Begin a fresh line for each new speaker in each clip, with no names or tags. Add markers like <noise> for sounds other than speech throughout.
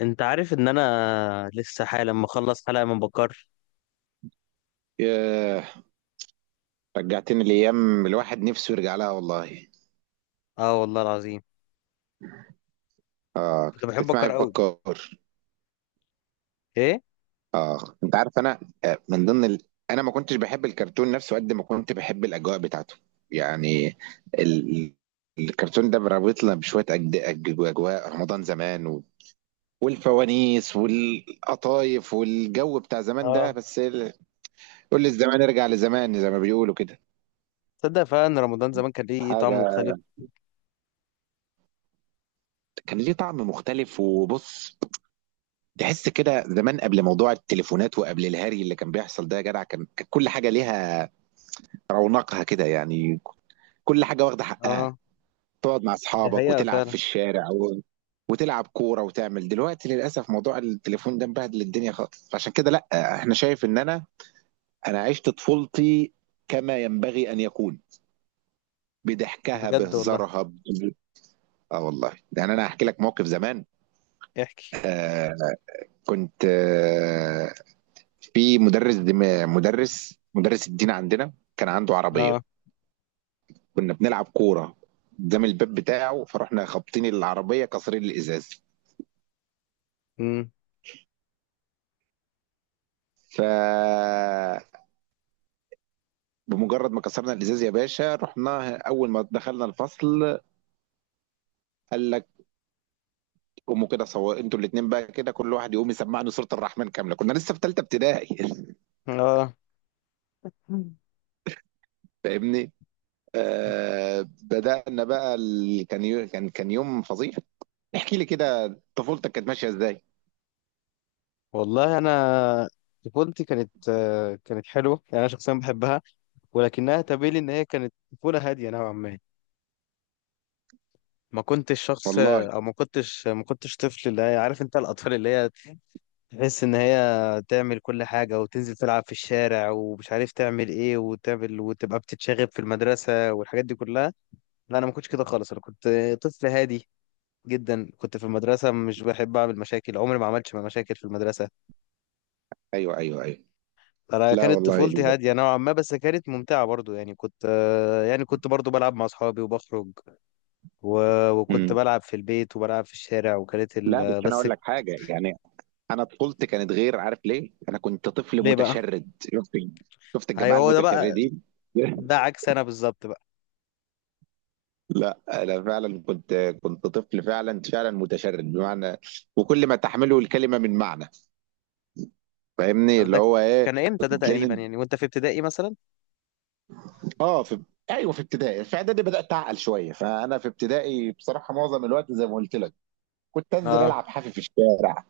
انت عارف ان انا لسه حالا لما اخلص حلقه من بكار.
ياه، رجعتني لأيام الواحد نفسه يرجع لها والله.
اه والله العظيم. كنت
كنت
بحب
بتسمع إيه
بكار
في
قوي.
بكار؟
ايه.
آه أنت عارف أنا، آه، من ضمن ال... أنا ما كنتش بحب الكرتون نفسه قد ما كنت بحب الأجواء بتاعته. يعني ال... الكرتون ده رابطنا بشوية أجواء رمضان زمان والفوانيس والقطايف والجو بتاع زمان ده،
اه.
بس كل الزمان يرجع لزمان زي ما بيقولوا كده.
تصدق فعلا ان رمضان زمان كان ليه طعم
حاجة
مختلف؟
كان ليه طعم مختلف، وبص، تحس كده زمان قبل موضوع التليفونات وقبل الهري اللي كان بيحصل ده، يا جدع كانت كل حاجه ليها رونقها كده يعني. كل حاجه واخده حقها.
اه.
تقعد مع
دي
اصحابك
حقيقه
وتلعب في
فعلا.
الشارع وتلعب كوره وتعمل. دلوقتي للاسف موضوع التليفون ده مبهدل الدنيا خالص، فعشان كده لا. احنا شايف ان انا عشت طفولتي كما ينبغي ان يكون، بضحكها
بجد والله.
بهزارها اه والله. يعني انا هحكي لك موقف زمان.
احكي.
آه كنت في مدرس، مدرس الدين عندنا كان عنده عربية.
اه.
كنا بنلعب كورة قدام الباب بتاعه، فرحنا خابطين العربية كسرين الإزاز.
امم.
ف بمجرد ما كسرنا الإزاز يا باشا، رحنا أول ما دخلنا الفصل، قال لك قوموا كده، صور انتوا الاتنين بقى كده، كل واحد يقوم يسمعني سورة الرحمن كاملة. كنا لسه في تالتة ابتدائي.
اه. مم.
<laughs> فاهمني. بدأنا بقى ال... كان يو... كان كان يوم فظيع. احكي لي كده طفولتك كانت ماشية ازاي.
والله انا طفولتي كانت كانت حلوه، يعني انا شخصيا بحبها، ولكنها تبين لي ان هي كانت طفوله هاديه نوعا ما. ما كنتش شخص،
والله.
او ما كنتش طفل اللي هي، عارف انت الاطفال اللي هي تحس ان هي تعمل كل حاجة وتنزل تلعب في الشارع ومش عارف تعمل ايه، وتعمل وتبقى بتتشاغب في المدرسة والحاجات دي كلها. لا، انا ما كنتش كده خالص، انا كنت طفل هادي جدا. كنت في المدرسة مش بحب اعمل مشاكل، عمري ما عملتش مشاكل في المدرسة.
ايوه ايوه ايوه.
انا
لا
كانت
والله
طفولتي هادية نوعا ما، بس كانت ممتعة برضو، يعني كنت، يعني كنت برضو بلعب مع اصحابي وبخرج، و... وكنت
مم.
بلعب في البيت وبلعب في الشارع، وكانت
لا بس انا
بس.
اقول لك حاجه يعني، انا طفولتي كانت غير. عارف ليه؟ انا كنت طفل
ليه بقى؟
متشرد، شفت؟ شفت الجماعه
ايوه، هو ده بقى.
المتشردين.
ده
<laughs>
عكس انا بالظبط بقى.
لا انا فعلا كنت، كنت طفل فعلا فعلا متشرد بمعنى وكل ما تحمله الكلمه من معنى. فاهمني اللي
ده
هو ايه.
كان امتى ده تقريبا
تلاقيني
يعني؟ وانت في ابتدائي مثلا؟
اه في ايوه في ابتدائي، في اعدادي بدات اعقل شويه. فانا في ابتدائي بصراحه معظم الوقت زي ما قلت لك كنت انزل
اه.
العب حافي في الشارع.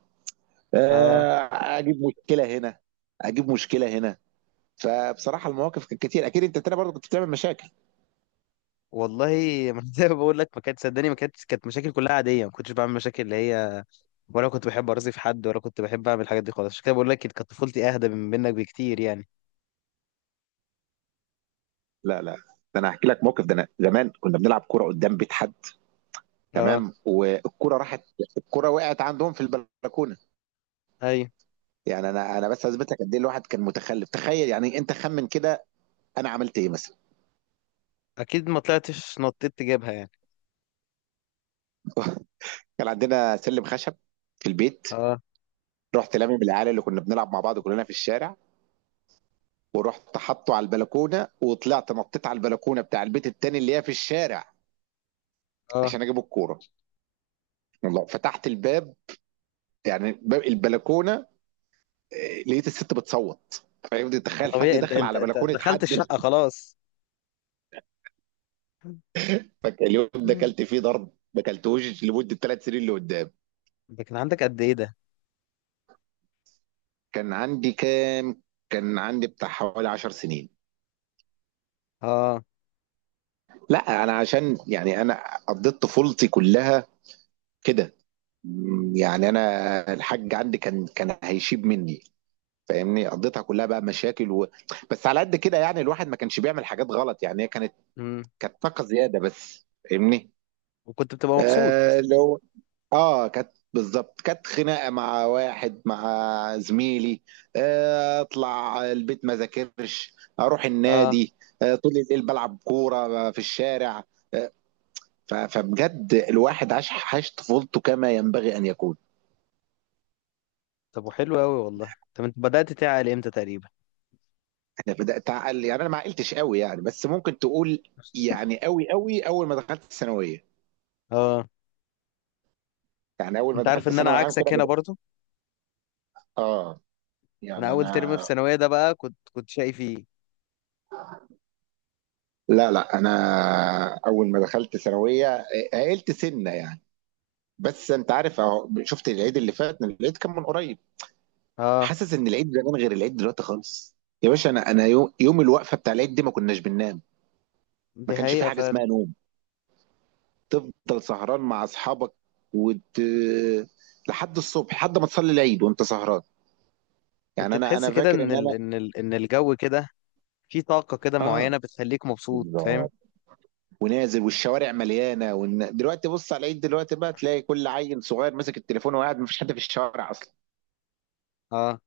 اه
آه، اجيب مشكله هنا، اجيب مشكله هنا. فبصراحه المواقف كانت كتير، اكيد. انت تاني برضه كنت بتعمل مشاكل.
والله ما <laughs> زي ما بقول لك، ما كانت، صدقني، ما كانتش، كانت مشاكل كلها عاديه، ما كنتش بعمل مشاكل اللي هي، ولا كنت بحب ارازي في حد، ولا كنت بحب اعمل الحاجات دي خالص. عشان كده بقول لك، كانت طفولتي اهدى من منك بكتير يعني.
لا لا، ده انا هحكي لك موقف. ده انا زمان كنا بنلعب كوره قدام بيت حد،
اه.
تمام؟ والكوره راحت، الكوره وقعت عندهم في البلكونه.
ايوه،
يعني انا بس اثبت لك قد ايه الواحد كان متخلف. تخيل يعني، انت خمن كده انا عملت ايه مثلا.
اكيد ما طلعتش نطيت تجيبها يعني.
<laughs> كان عندنا سلم خشب في البيت،
اه
رحت لامم العيال اللي كنا بنلعب مع بعض كلنا في الشارع، ورحت حاطه على البلكونه وطلعت نطيت على البلكونه بتاع البيت التاني اللي هي في الشارع
اه،
عشان اجيب الكوره. والله فتحت الباب، يعني باب البلكونه، لقيت الست بتصوت. فاهم؟
ما
تخيل حد
طبيعي، انت
داخل على بلكونه
دخلت
حد.
الشقه خلاص. <laughs>
فاليوم ده
مم.
اكلت فيه ضرب ما اكلتوش لمده 3 سنين اللي قدام.
ده كان عندك قد ايه ده؟
كان عندي كام؟ كان عندي بتاع حوالي 10 سنين.
اه.
لا انا عشان يعني انا قضيت طفولتي كلها كده، يعني انا الحاج عندي كان هيشيب مني، فاهمني. قضيتها كلها بقى مشاكل بس على قد كده. يعني الواحد ما كانش بيعمل حاجات غلط، يعني هي كانت،
امم.
كانت طاقه زياده بس، فاهمني.
وكنت بتبقى مبسوط؟
آه لو اه كانت بالظبط، كانت خناقه مع واحد، مع زميلي. اطلع البيت ما ذاكرش، اروح
اه.
النادي. طول الليل بلعب كوره في الشارع. آه، فبجد الواحد عاش، عاش طفولته كما ينبغي ان يكون.
طب، وحلو قوي والله. طب انت بدأت تعقل امتى تقريبا؟
انا بدات اعقل، يعني انا ما عقلتش قوي يعني، بس ممكن تقول يعني قوي قوي اول ما دخلت الثانويه.
اه،
يعني اول ما
انت عارف
دخلت
ان انا
ثانوي عام كده
عكسك هنا
بدأ.
برضو.
اه
انا
يعني
اول ترم
انا،
في ثانويه ده بقى، كنت شقي فيه.
لا لا انا اول ما دخلت ثانويه عقلت سنه يعني. بس انت عارف اهو، شفت العيد اللي فات؟ العيد كان من قريب،
اه،
حاسس ان العيد زمان غير العيد دلوقتي خالص. يا باشا انا يوم الوقفه بتاع العيد دي ما كناش بننام، ما
دي
كانش في
حقيقه
حاجه
فعلا.
اسمها نوم. تفضل سهران مع اصحابك وت... لحد الصبح، لحد ما تصلي العيد وانت سهران.
كنت
يعني انا
تحس
انا
كده
فاكر ان
ان
انا،
الجو كده في طاقه كده
اه
معينه بتخليك مبسوط، فاهم؟
بالظبط، ونازل والشوارع مليانه دلوقتي بص على العيد. دلوقتي بقى تلاقي كل عيل صغير ماسك التليفون وقاعد، ما فيش حد في الشوارع اصلا.
اه.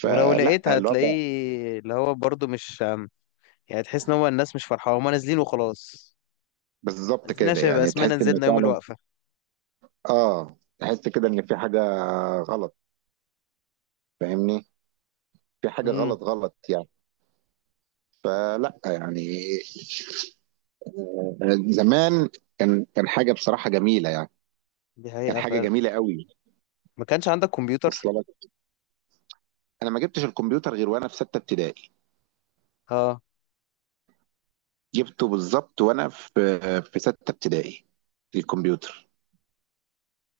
ولو
فلا
لقيت،
الوضع
هتلاقيه اللي هو برضو مش، يعني تحس ان هو الناس مش فرحانه، هما نازلين وخلاص،
بالظبط
نازلين
كده.
عشان يبقى
يعني تحس
اسمنا
ان
نزلنا يوم
فعلا
الوقفه.
اه، تحس كده ان في حاجه غلط، فاهمني. في حاجه
امم،
غلط غلط يعني. فلا يعني زمان، كان حاجه بصراحه جميله يعني،
دي
كان
حقيقه
حاجه
فعلا.
جميله قوي.
ما كانش عندك كمبيوتر؟
واصله لك. انا ما جبتش الكمبيوتر غير وانا في سته ابتدائي.
اه.
جبته بالظبط وانا في، في سته ابتدائي الكمبيوتر.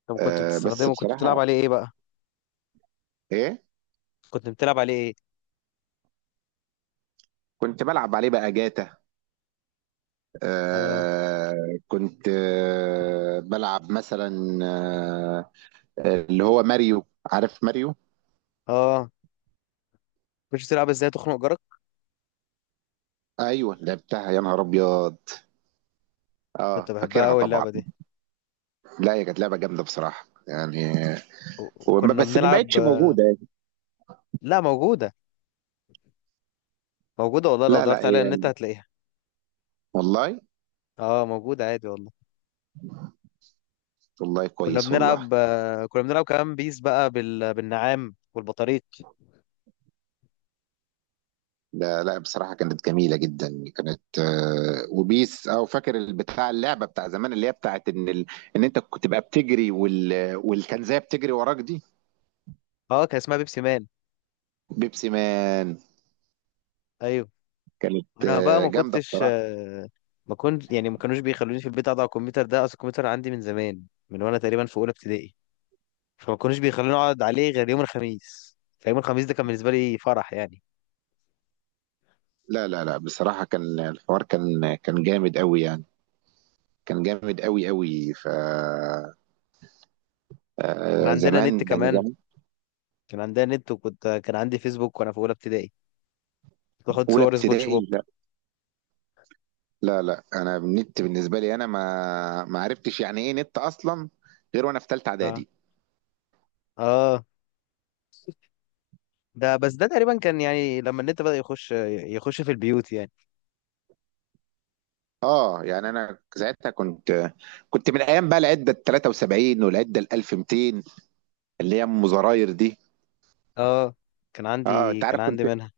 طب كنت
بس
بتستخدمه؟ كنت بتلعب
بصراحه،
عليه ايه بقى؟
ايه،
كنت بتلعب عليه ايه؟
كنت بلعب عليه بقى جاتا.
اه.
آه كنت بلعب مثلا، آه اللي هو ماريو. عارف ماريو؟
اه. مش بتلعب ازاي تخنق جارك؟
ايوه لعبتها يا نهار ابيض.
كنت
اه
بحبها
فاكرها
قوي
طبعا.
اللعبه دي.
لا هي كانت لعبه جامده بصراحه يعني.
وكنا
بس ما
بنلعب.
بقتش موجوده يعني.
لا موجوده، موجوده والله، لو
لا لا
دورت عليها النت
هي،
هتلاقيها.
والله.
اه، موجوده عادي والله.
والله
كنا
كويس والله.
بنلعب، كنا بنلعب كمان بيس بقى بالنعام والبطاريق.
لا لا بصراحه كانت جميله جدا. كانت وبيس. او فاكر البتاع، اللعبه بتاع زمان اللي هي بتاعت ان ان انت كنت تبقى بتجري والكنزيه بتجري وراك دي.
اه، كان اسمها بيبسي مان.
بيبسي مان؟
ايوه.
كانت
انا بقى ما
جامده
كنتش،
بصراحه.
ما كنت يعني، ما كانوش بيخلوني في البيت اقعد على الكمبيوتر، ده اصل الكمبيوتر عندي من زمان، من وانا تقريبا في اولى ابتدائي، فما كانوش بيخلوني اقعد عليه غير يوم الخميس، فيوم الخميس ده كان بالنسبه لي فرح يعني.
لا لا لا بصراحه كان الحوار، كان جامد قوي يعني، كان جامد قوي قوي. ف
كان
آه
عندنا
زمان
نت
ده، انا
كمان،
زمان.
كان عندها نت، وكنت، كان عندي فيسبوك وانا في اولى ابتدائي، كنت بحط
اولى
صور سبونج بوب.
ابتدائي؟ لا لا لا، انا النت بالنسبه لي، انا ما عرفتش يعني ايه نت اصلا غير وانا في ثالثه
اه.
اعدادي.
اه، ده بس، ده تقريبا كان يعني لما النت بدأ يخش، يخش في البيوت يعني.
اه يعني انا ساعتها كنت، كنت من ايام بقى العده ال 73 والعده ال 1200 اللي هي ام زراير دي.
اه، كان
اه
عندي،
انت
كان
عارف كنت،
عندي منها.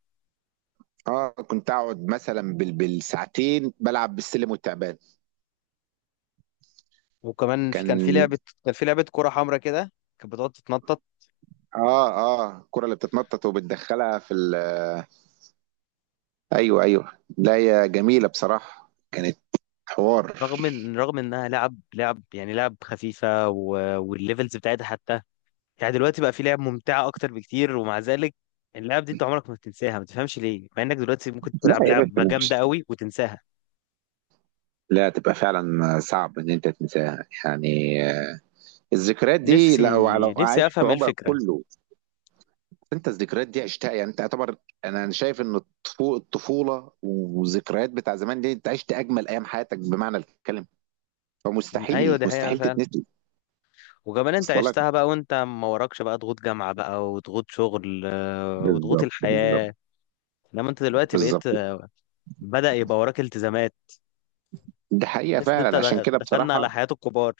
اه كنت اقعد مثلا بالساعتين بلعب بالسلم والتعبان.
وكمان في، كان في
كان،
لعبة، كان في لعبة كرة حمراء كده، كانت بتقعد تتنطط.
اه الكره اللي بتتنطط وبتدخلها في ايوه ايوه. لا هي جميله بصراحه، كانت حوار.
رغم ان، رغم انها لعب، لعب خفيفة، والليفلز بتاعتها حتى، يعني دلوقتي بقى في لعب ممتعة اكتر بكتير، ومع ذلك اللعب دي انت عمرك ما بتنساها، ما تفهمش ليه؟ مع انك دلوقتي ممكن
لا
تلعب
يا باشا
لعبة
مش،
جامدة قوي وتنساها.
لا تبقى فعلا صعب ان انت تنساها يعني. الذكريات دي لو لو
نفسي
عشت
افهم ايه
عمرك
الفكره.
كله انت الذكريات دي عشتها. يعني انت اعتبر انا أنا شايف ان الطفوله والذكريات بتاع زمان دي انت عشت اجمل ايام حياتك بمعنى الكلمه.
ايوه،
فمستحيل
دي حقيقه
مستحيل
فعلا.
تتنسي.
وكمان انت
اصلا لك
عشتها بقى وانت ما وراكش بقى ضغوط جامعه بقى، وضغوط شغل، وضغوط
بالظبط بالظبط.
الحياه، لما انت دلوقتي بقيت،
بالظبط
بدأ يبقى وراك التزامات.
دي حقيقه
تحس ان انت،
فعلا. عشان كده
دخلنا على
بصراحه،
حياه الكبار،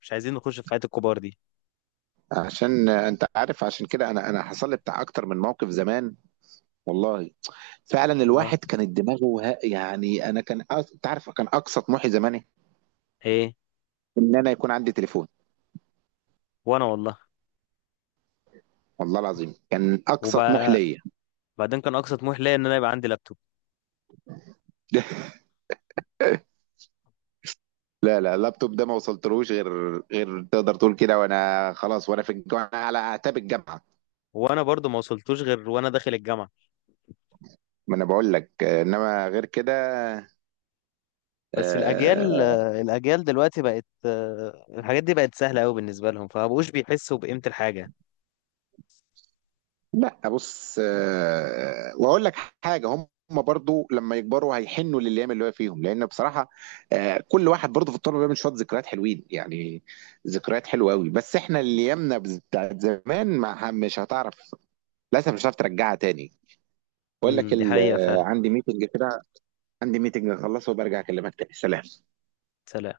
مش عايزين نخش في حياه الكبار دي.
عشان انت عارف عشان كده انا حصل لي بتاع اكتر من موقف زمان والله. فعلا
اه.
الواحد كانت دماغه يعني انا كان، انت عارف كان اقصى طموحي زمان إيه؟
ايه.
ان انا يكون عندي تليفون.
وانا والله.
والله العظيم كان اقصى طموح
وبعدين،
ليا.
كان اقصى طموح ليا ان انا يبقى عندي لابتوب.
<laughs> لا لا، اللابتوب ده ما وصلتلوش غير، غير تقدر تقول كده وانا خلاص، وانا في الجامعه على اعتاب الجامعه.
وانا برضو ما وصلتوش غير وانا داخل الجامعه.
ما انا بقول لك انما غير كده
بس الاجيال،
آه،
الاجيال دلوقتي بقت، الحاجات دي بقت سهله قوي بالنسبه لهم، فمبقوش بيحسوا بقيمه الحاجه.
لا بص واقول لك حاجه. هم برضو لما يكبروا هيحنوا للايام اللي هو فيهم، لان بصراحه كل واحد برضو في الطلبه بيعمل شويه ذكريات حلوين يعني، ذكريات حلوه قوي. بس احنا اللي ايامنا بتاعت زمان ما، مش هتعرف للاسف، مش هتعرف ترجعها تاني. بقول لك
امم، دي حقيقه فعلا.
عندي ميتنج كده، عندي ميتنج اخلصه وبرجع اكلمك تاني. سلام.
سلام.